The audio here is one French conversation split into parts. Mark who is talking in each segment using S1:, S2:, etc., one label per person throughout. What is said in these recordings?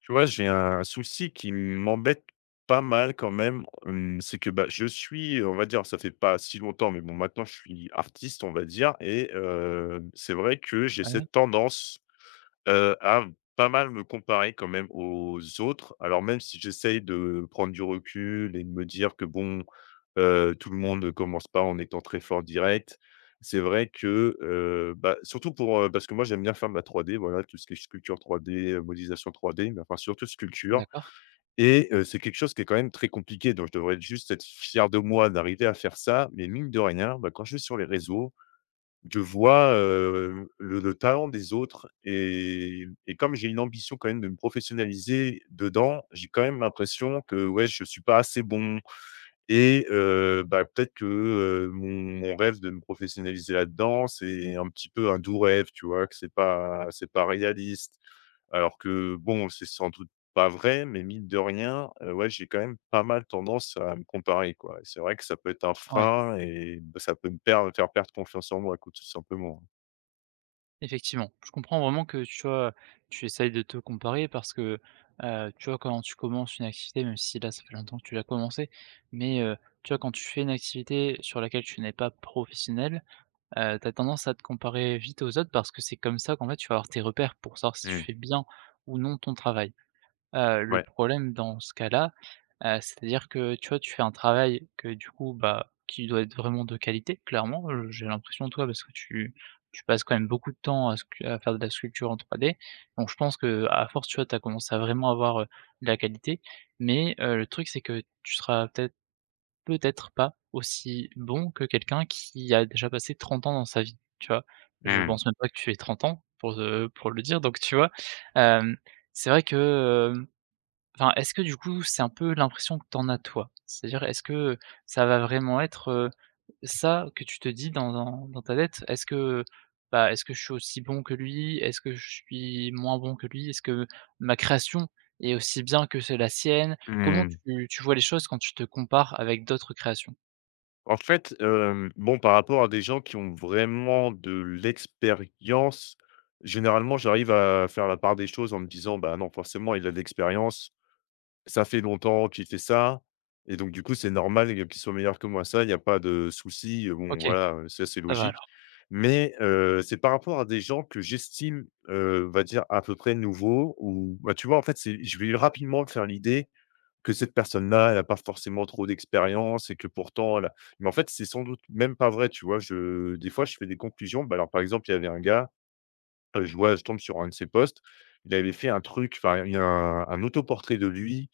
S1: Tu vois, j'ai un souci qui m'embête pas mal quand même, c'est que, bah, je suis, on va dire, ça fait pas si longtemps, mais bon, maintenant je suis artiste, on va dire, et c'est vrai que j'ai
S2: Ouais,
S1: cette tendance à pas mal me comparer quand même aux autres. Alors même si j'essaye de prendre du recul et de me dire que bon, tout le monde ne commence pas en étant très fort direct. C'est vrai que, bah, surtout pour, parce que moi j'aime bien faire de la 3D, voilà, tout ce qui est sculpture 3D, modélisation 3D, mais enfin surtout sculpture.
S2: d'accord,
S1: Et c'est quelque chose qui est quand même très compliqué, donc je devrais juste être fier de moi d'arriver à faire ça, mais mine de rien, bah, quand je suis sur les réseaux, je vois, le talent des autres, et comme j'ai une ambition quand même de me professionnaliser dedans, j'ai quand même l'impression que, ouais, je suis pas assez bon, et bah, peut-être que, mon rêve de me professionnaliser là-dedans, c'est un petit peu un doux rêve, tu vois? Que c'est pas réaliste. Alors que bon, c'est sans doute pas vrai, mais mine de rien, ouais, j'ai quand même pas mal tendance à me comparer, quoi. Et c'est vrai que ça peut être un
S2: ouais,
S1: frein, et, bah, ça peut me faire perdre confiance en moi, quoi, tout simplement.
S2: effectivement. Je comprends vraiment que tu vois, tu essayes de te comparer parce que, tu vois, quand tu commences une activité, même si là, ça fait longtemps que tu l'as commencé, mais, tu vois, quand tu fais une activité sur laquelle tu n'es pas professionnel. Tu as tendance à te comparer vite aux autres parce que c'est comme ça qu'en fait, tu vas avoir tes repères pour savoir si tu
S1: Mmh.
S2: fais bien ou non ton travail. Le
S1: Ouais.
S2: problème dans ce cas-là, c'est-à-dire que, tu vois, tu fais un travail que du coup, bah, qui doit être vraiment de qualité, clairement. J'ai l'impression, toi, parce que tu passes quand même beaucoup de temps à scu à faire de la sculpture en 3D. Donc je pense que à force, tu vois, tu as commencé à vraiment avoir, de la qualité. Mais, le truc, c'est que tu seras peut-être pas aussi bon que quelqu'un qui a déjà passé 30 ans dans sa vie, tu vois? Je
S1: Mmh.
S2: pense même pas que tu aies 30 ans pour le dire. Donc tu vois? Hem, c'est vrai que, enfin, est-ce que du coup, c'est un peu l'impression que t'en as toi? C'est-à-dire, est-ce que ça va vraiment être, ça que tu te dis dans ta tête? Est-ce que, bah, est-ce que je suis aussi bon que lui? Est-ce que je suis moins bon que lui? Est-ce que ma création est aussi bien que c'est la sienne? Comment
S1: Mmh.
S2: tu vois les choses quand tu te compares avec d'autres créations?
S1: En fait, bon, par rapport à des gens qui ont vraiment de l'expérience, généralement, j'arrive à faire la part des choses en me disant: «Bah, non, forcément, il a de l'expérience, ça fait longtemps qu'il fait ça, et donc du coup, c'est normal, qu'il soit meilleur que moi». Ça, il y a pas de souci, bon,
S2: OK,
S1: voilà, ça, c'est
S2: ça va
S1: logique.
S2: alors.
S1: Mais c'est par rapport à des gens que j'estime, on va dire, à peu près nouveaux, ou, bah, tu vois, en fait, c'est je vais rapidement faire l'idée que cette personne-là, elle n'a pas forcément trop d'expérience et que pourtant elle a, mais en fait, c'est sans doute même pas vrai, tu vois? Je des fois, je fais des conclusions. Bah, alors, par exemple, il y avait un gars, je vois, je tombe sur un de ses posts, il avait fait un truc, enfin, il y a un autoportrait de lui,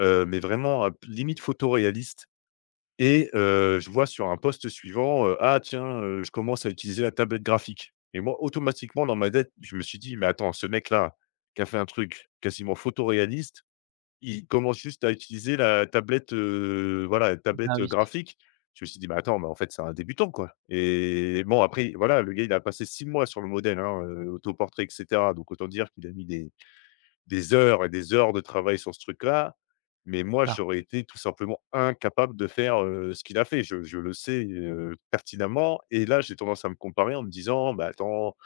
S1: mais vraiment, limite photoréaliste, et je vois sur un post suivant, «Ah tiens, je commence à utiliser la tablette graphique», et moi, automatiquement, dans ma tête, je me suis dit: «Mais attends, ce mec-là, qui a fait un truc quasiment photoréaliste, ils commencent juste à utiliser la tablette, la
S2: Ah
S1: tablette
S2: oui,
S1: graphique.» Je me suis dit: «Mais attends, mais en fait, c'est un débutant, quoi.» Et bon, après, voilà, le gars, il a passé 6 mois sur le modèle, hein, autoportrait, et cetera. Donc autant dire qu'il a mis des heures et des heures de travail sur ce truc-là. Mais moi,
S2: ça,
S1: j'aurais été tout simplement incapable de faire, ce qu'il a fait. Je le sais, pertinemment, et là, j'ai tendance à me comparer en me disant: «Bah, attends,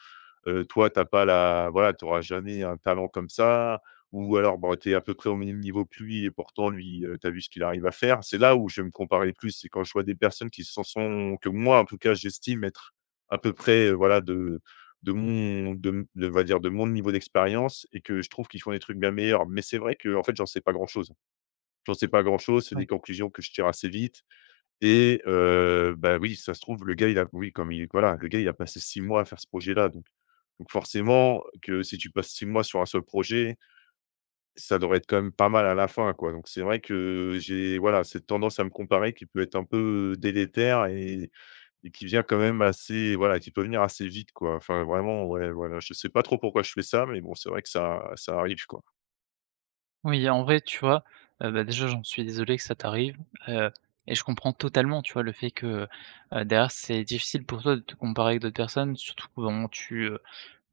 S1: toi, t'as pas la voilà, t'auras jamais un talent comme ça, ou alors, bon, t'es à peu près au même niveau que lui, et pourtant lui, tu vu ce qu'il arrive à faire.» C'est là où je vais me comparer le plus, c'est quand je vois des personnes qui s'en sont que moi, en tout cas, j'estime être à peu près, voilà, de mon de m de on va dire, de mon niveau d'expérience, et que je trouve qu'ils font des trucs bien meilleurs. Mais c'est vrai que en fait, j'en sais pas grand-chose. J'en sais pas grand-chose, c'est des
S2: oui.
S1: conclusions que je tire assez vite, et bah, oui, ça se trouve, le gars, il a passé 6 mois à faire ce projet-là. Donc forcément que si tu passes 6 mois sur un seul projet, ça devrait être quand même pas mal à la fin, quoi. Donc c'est vrai que j'ai, voilà, cette tendance à me comparer qui peut être un peu délétère, et qui vient quand même assez, voilà, qui peut venir assez vite, quoi. Enfin vraiment, ouais, voilà, je sais pas trop pourquoi je fais ça, mais bon, c'est vrai que ça arrive, quoi.
S2: Oui, en vrai, tu vois, bah, déjà, j'en suis désolé que ça t'arrive, heu et je comprends totalement, tu vois, le fait que, derrière, c'est difficile pour toi de te comparer avec d'autres personnes, surtout qu'au moment tu,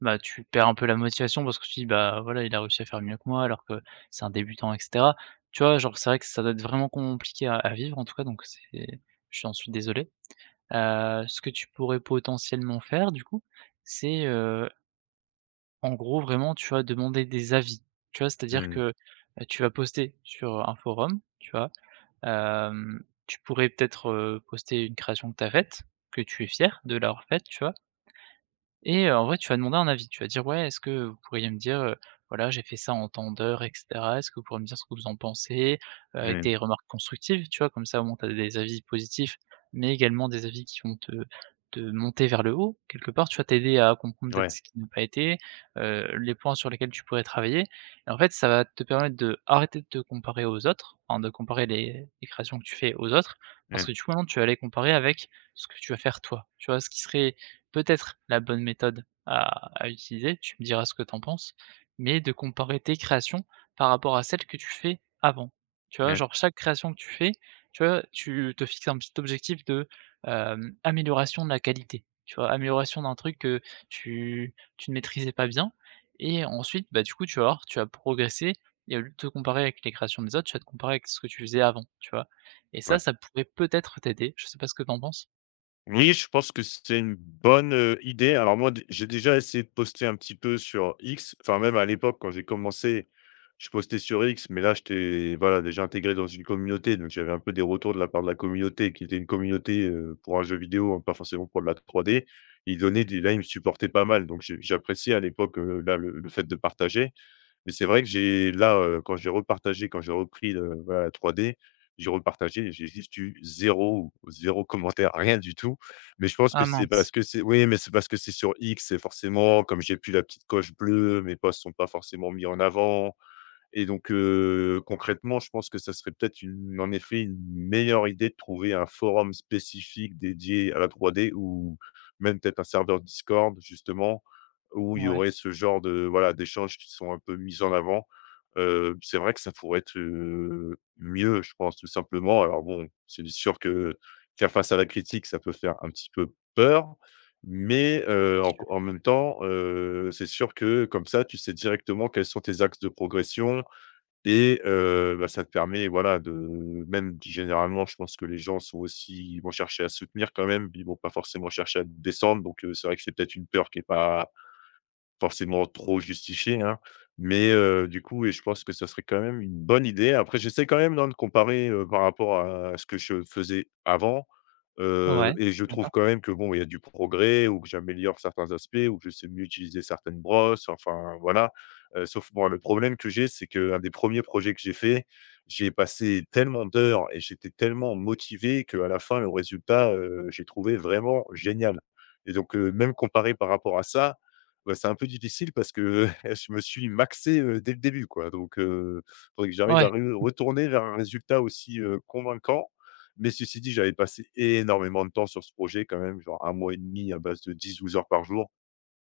S2: bah, tu perds un peu la motivation parce que tu dis: «Bah, voilà, il a réussi à faire mieux que moi alors que c'est un débutant» et cetera. Tu vois, genre, c'est vrai que ça doit être vraiment compliqué à vivre, en tout cas, donc c'est j'en suis désolé. Ce que tu pourrais potentiellement faire, du coup, c'est, en gros, vraiment, tu vas demander des avis, tu vois? C'est-à-dire
S1: Mmh,
S2: que, tu vas poster sur un forum, tu vois? Tu pourrais peut-être, poster une création que tu as faite, que tu es fier de l'avoir faite, tu vois? Et en vrai, tu vas demander un avis. Tu vas dire: «Ouais, est-ce que vous pourriez me dire, voilà, j'ai fait ça en tant d'heures et cetera. Est-ce que vous pourriez me dire ce que vous en pensez?» Avec
S1: mmh,
S2: des remarques constructives, tu vois? Comme ça, au moins, tu as des avis positifs, mais également des avis qui vont te monter vers le haut, quelque part. Tu vas t'aider à comprendre peut-être
S1: ouais,
S2: ce qui n'a pas été, les points sur lesquels tu pourrais travailler. Et en fait, ça va te permettre de arrêter de te comparer aux autres, enfin, de comparer les créations que tu fais aux autres, parce
S1: mmh,
S2: que du coup, maintenant, tu vas les comparer avec ce que tu vas faire toi. Tu vois? Ce qui serait peut-être la bonne méthode à utiliser, tu me diras ce que t'en penses, mais de comparer tes créations par rapport à celles que tu fais avant. Tu vois?
S1: mmh,
S2: Genre chaque création que tu fais, tu vois, tu te fixes un petit objectif de, amélioration de la qualité, tu vois? Amélioration d'un truc que tu ne maîtrisais pas bien et ensuite, bah, du coup, tu vas voir, tu vas progresser et au lieu de te comparer avec les créations des autres, tu vas te comparer avec ce que tu faisais avant, tu vois? Et ça,
S1: ouais.
S2: ça pourrait peut-être t'aider, je sais pas ce que t'en penses?
S1: Oui, je pense que c'est une bonne, idée. Alors moi, d j'ai déjà essayé de poster un petit peu sur X, enfin même à l'époque quand j'ai commencé, je postais sur X, mais là j'étais, voilà, déjà intégré dans une communauté, donc j'avais un peu des retours de la part de la communauté qui était une communauté, pour un jeu vidéo, hein, pas forcément pour de la 3D. Ils donnaient des, là, ils me supportaient pas mal, donc j'appréciais à l'époque, là le fait de partager. Mais c'est vrai que quand j'ai repartagé, quand j'ai repris le voilà la 3D, j'ai repartagé, j'ai juste eu zéro zéro 0 commentaire, rien du tout. Mais je pense que
S2: Ah
S1: c'est
S2: mince,
S1: parce que c'est oui, mais c'est parce que c'est sur X, c'est forcément, comme j'ai plus la petite coche bleue, mes posts sont pas forcément mis en avant. Et donc, concrètement, je pense que ça serait peut-être une en effet, une meilleure idée de trouver un forum spécifique dédié à la 3D, ou même peut-être un serveur Discord justement, où il y
S2: ouais,
S1: aurait ce genre de, voilà, d'échanges qui sont un peu mis en avant. C'est vrai que ça pourrait être, mieux, je pense, tout simplement. Alors bon, c'est sûr que faire face à la critique, ça peut faire un petit peu peur, mais, en même temps, c'est sûr que, comme ça, tu sais directement quels sont tes axes de progression, et bah, ça te permet, voilà, de même généralement, je pense que les gens sont aussi, ils vont chercher à soutenir quand même, ils vont pas forcément chercher à descendre, donc c'est vrai que c'est peut-être une peur qui est pas forcément trop justifié, hein, mais du coup, et je pense que ça serait quand même une bonne idée. Après, j'essaie quand même, hein, de comparer, par rapport à ce que je faisais avant,
S2: ouais,
S1: et je trouve
S2: d'accord.
S1: quand même que bon, il y a du progrès, ou que j'améliore certains aspects, ou que je sais mieux utiliser certaines brosses, enfin voilà, sauf bon, le problème que j'ai, c'est qu'un des premiers projets que j'ai fait, j'ai passé tellement d'heures et j'étais tellement motivé qu'à la fin, le résultat, j'ai trouvé vraiment génial, et donc même comparé par rapport à ça, ouais, c'est un peu difficile parce que, je me suis maxé, dès le début, quoi, donc il faudrait que j'arrive
S2: Ouais,
S1: à re retourner vers un résultat aussi, convaincant. Mais ceci dit, j'avais passé énormément de temps sur ce projet quand même, genre un mois et demi à base de 10, 12 heures par jour.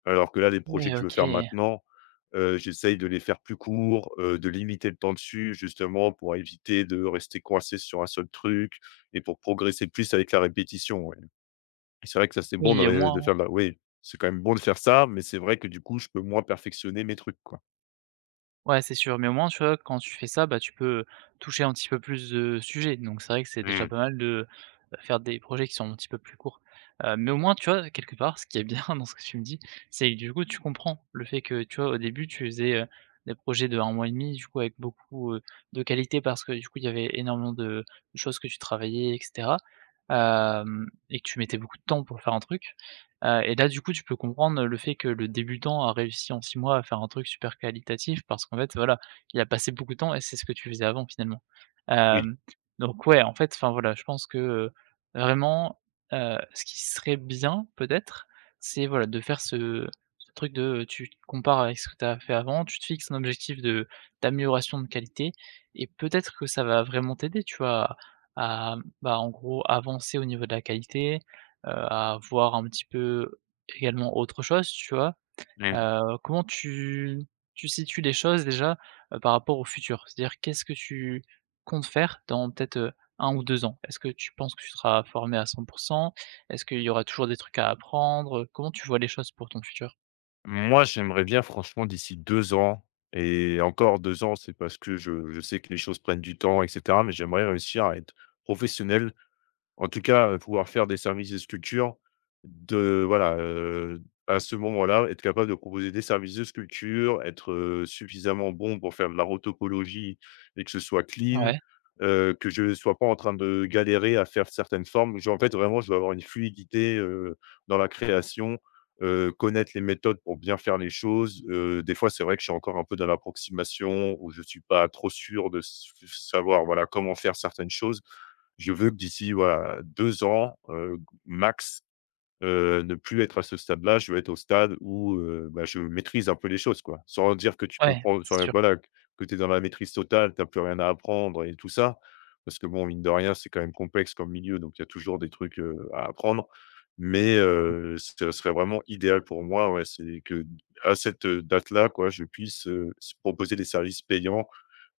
S1: Alors que là, les projets
S2: ouais,
S1: que je veux
S2: OK.
S1: faire maintenant, j'essaye de les faire plus courts, de limiter le temps dessus justement pour éviter de rester coincé sur un seul truc, et pour progresser plus avec la répétition, ouais. C'est vrai que ça, c'est bon de
S2: Oui, au
S1: ré de
S2: moins
S1: faire de la, oui, c'est quand même bon de faire ça, mais c'est vrai que du coup, je peux moins perfectionner mes trucs, quoi.
S2: ouais, c'est sûr, mais au moins, tu vois, quand tu fais ça, bah, tu peux toucher un petit peu plus de sujets, donc c'est vrai que c'est déjà
S1: Mmh,
S2: pas mal de, bah, faire des projets qui sont un petit peu plus courts. Mais au moins, tu vois, quelque part, ce qui est bien dans ce que tu me dis, c'est que, du coup, tu comprends le fait que, tu vois, au début, tu faisais, des projets de un mois et demi, du coup, avec beaucoup, de qualité parce que, du coup, il y avait énormément de choses que tu travaillais et cetera, hem et que tu mettais beaucoup de temps pour faire un truc. Et là, du coup, tu peux comprendre le fait que le débutant a réussi en 6 mois à faire un truc super qualitatif parce qu'en fait, voilà, il a passé beaucoup de temps et c'est ce que tu faisais avant finalement.
S1: oui.
S2: Hem, donc ouais, en fait, enfin voilà, je pense que, vraiment, ce qui serait bien peut-être, c'est voilà, de faire ce truc de, tu te compares avec ce que tu as fait avant, tu te fixes un objectif de d'amélioration de qualité et peut-être que ça va vraiment t'aider, tu vois? À, bah, en gros, avancer au niveau de la qualité, à voir un petit peu également autre chose, tu vois? Comment tu situes les choses déjà, par rapport au futur? C'est-à-dire qu'est-ce que tu comptes faire dans peut-être, 1 ou 2 ans? Est-ce que tu penses que tu seras formé à 100%? Est-ce qu'il y aura toujours des trucs à apprendre? Comment tu vois les choses pour ton futur?
S1: Moi, j'aimerais bien franchement d'ici 2 ans, et encore 2 ans, c'est parce que je sais que les choses prennent du temps, et cetera, mais j'aimerais réussir à être professionnel. En tout cas, pouvoir faire des services de sculpture, de voilà, à ce moment-là, être capable de proposer des services de sculpture, être, suffisamment bon pour faire de la rotopologie et que ce soit clean,
S2: Ouais,
S1: que je ne sois pas en train de galérer à faire certaines formes. J'ai, en fait, vraiment, je dois avoir une fluidité, dans la création, connaître les méthodes pour bien faire les choses. Des fois, c'est vrai que je suis encore un peu dans l'approximation où je ne suis pas trop sûr de s savoir, voilà, comment faire certaines choses. Je veux que d'ici, voilà, 2 ans, max, ne plus être à ce stade-là. Je veux être au stade où, bah, je maîtrise un peu les choses, quoi. Sans dire que tu
S2: ouais,
S1: comprends,
S2: c'est
S1: enfin,
S2: sûr.
S1: voilà, que tu es dans la maîtrise totale, tu as plus rien à apprendre et tout ça. Parce que bon, mine de rien, c'est quand même complexe comme milieu, donc il y a toujours des trucs, à apprendre. Mais, ce serait vraiment idéal pour moi, ouais, c'est que à cette, date-là, quoi, je puisse, s proposer des services payants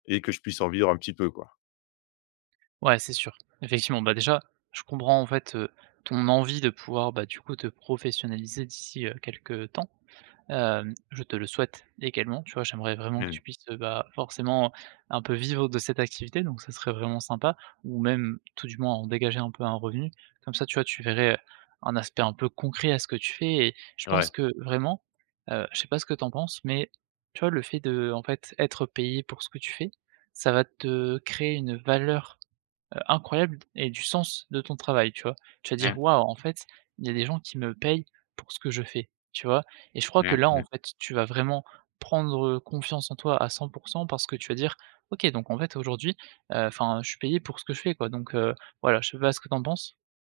S1: et que je puisse en vivre un petit peu, quoi.
S2: Ouais, c'est sûr. Effectivement, bah, déjà, je comprends en fait, ton envie de pouvoir, bah, du coup, te professionnaliser d'ici, quelque temps. Je te le souhaite également, tu vois? J'aimerais vraiment que
S1: Mmh.
S2: tu puisses, bah, forcément un peu vivre de cette activité, donc ça serait vraiment sympa ou même tout du moins en dégager un peu un revenu. Comme ça, tu vois, tu verrais, un aspect un peu concret à ce que tu fais et je pense
S1: Ouais.
S2: que vraiment, je sais pas ce que t'en penses, mais tu vois, le fait de, en fait, être payé pour ce que tu fais, ça va te créer une valeur incroyable et du sens de ton travail, tu vois? Tu vas dire:
S1: Mmh.
S2: «Waouh, en fait, il y a des gens qui me payent pour ce que je fais», tu vois? Et je crois que
S1: Mmh.
S2: là, en
S1: Mmh.
S2: fait, tu vas vraiment prendre, confiance en toi à 100% parce que tu vas dire: «OK, donc en fait, aujourd'hui, enfin, je suis payé pour ce que je fais, quoi», donc voilà, je sais pas ce que t'en penses?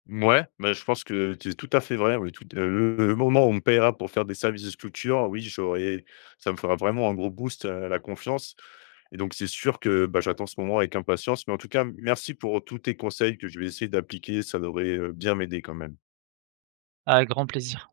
S1: Ouais, bah, je pense que c'est tout à fait vrai, oui, tout, le moment où on me paiera pour faire des services de sculpture, oui, j'aurai, ça me fera vraiment un gros boost à la confiance, et donc c'est sûr que, bah, j'attends ce moment avec impatience, mais en tout cas, merci pour tous tes conseils que je vais essayer d'appliquer, ça devrait, bien m'aider quand même.
S2: À grand plaisir.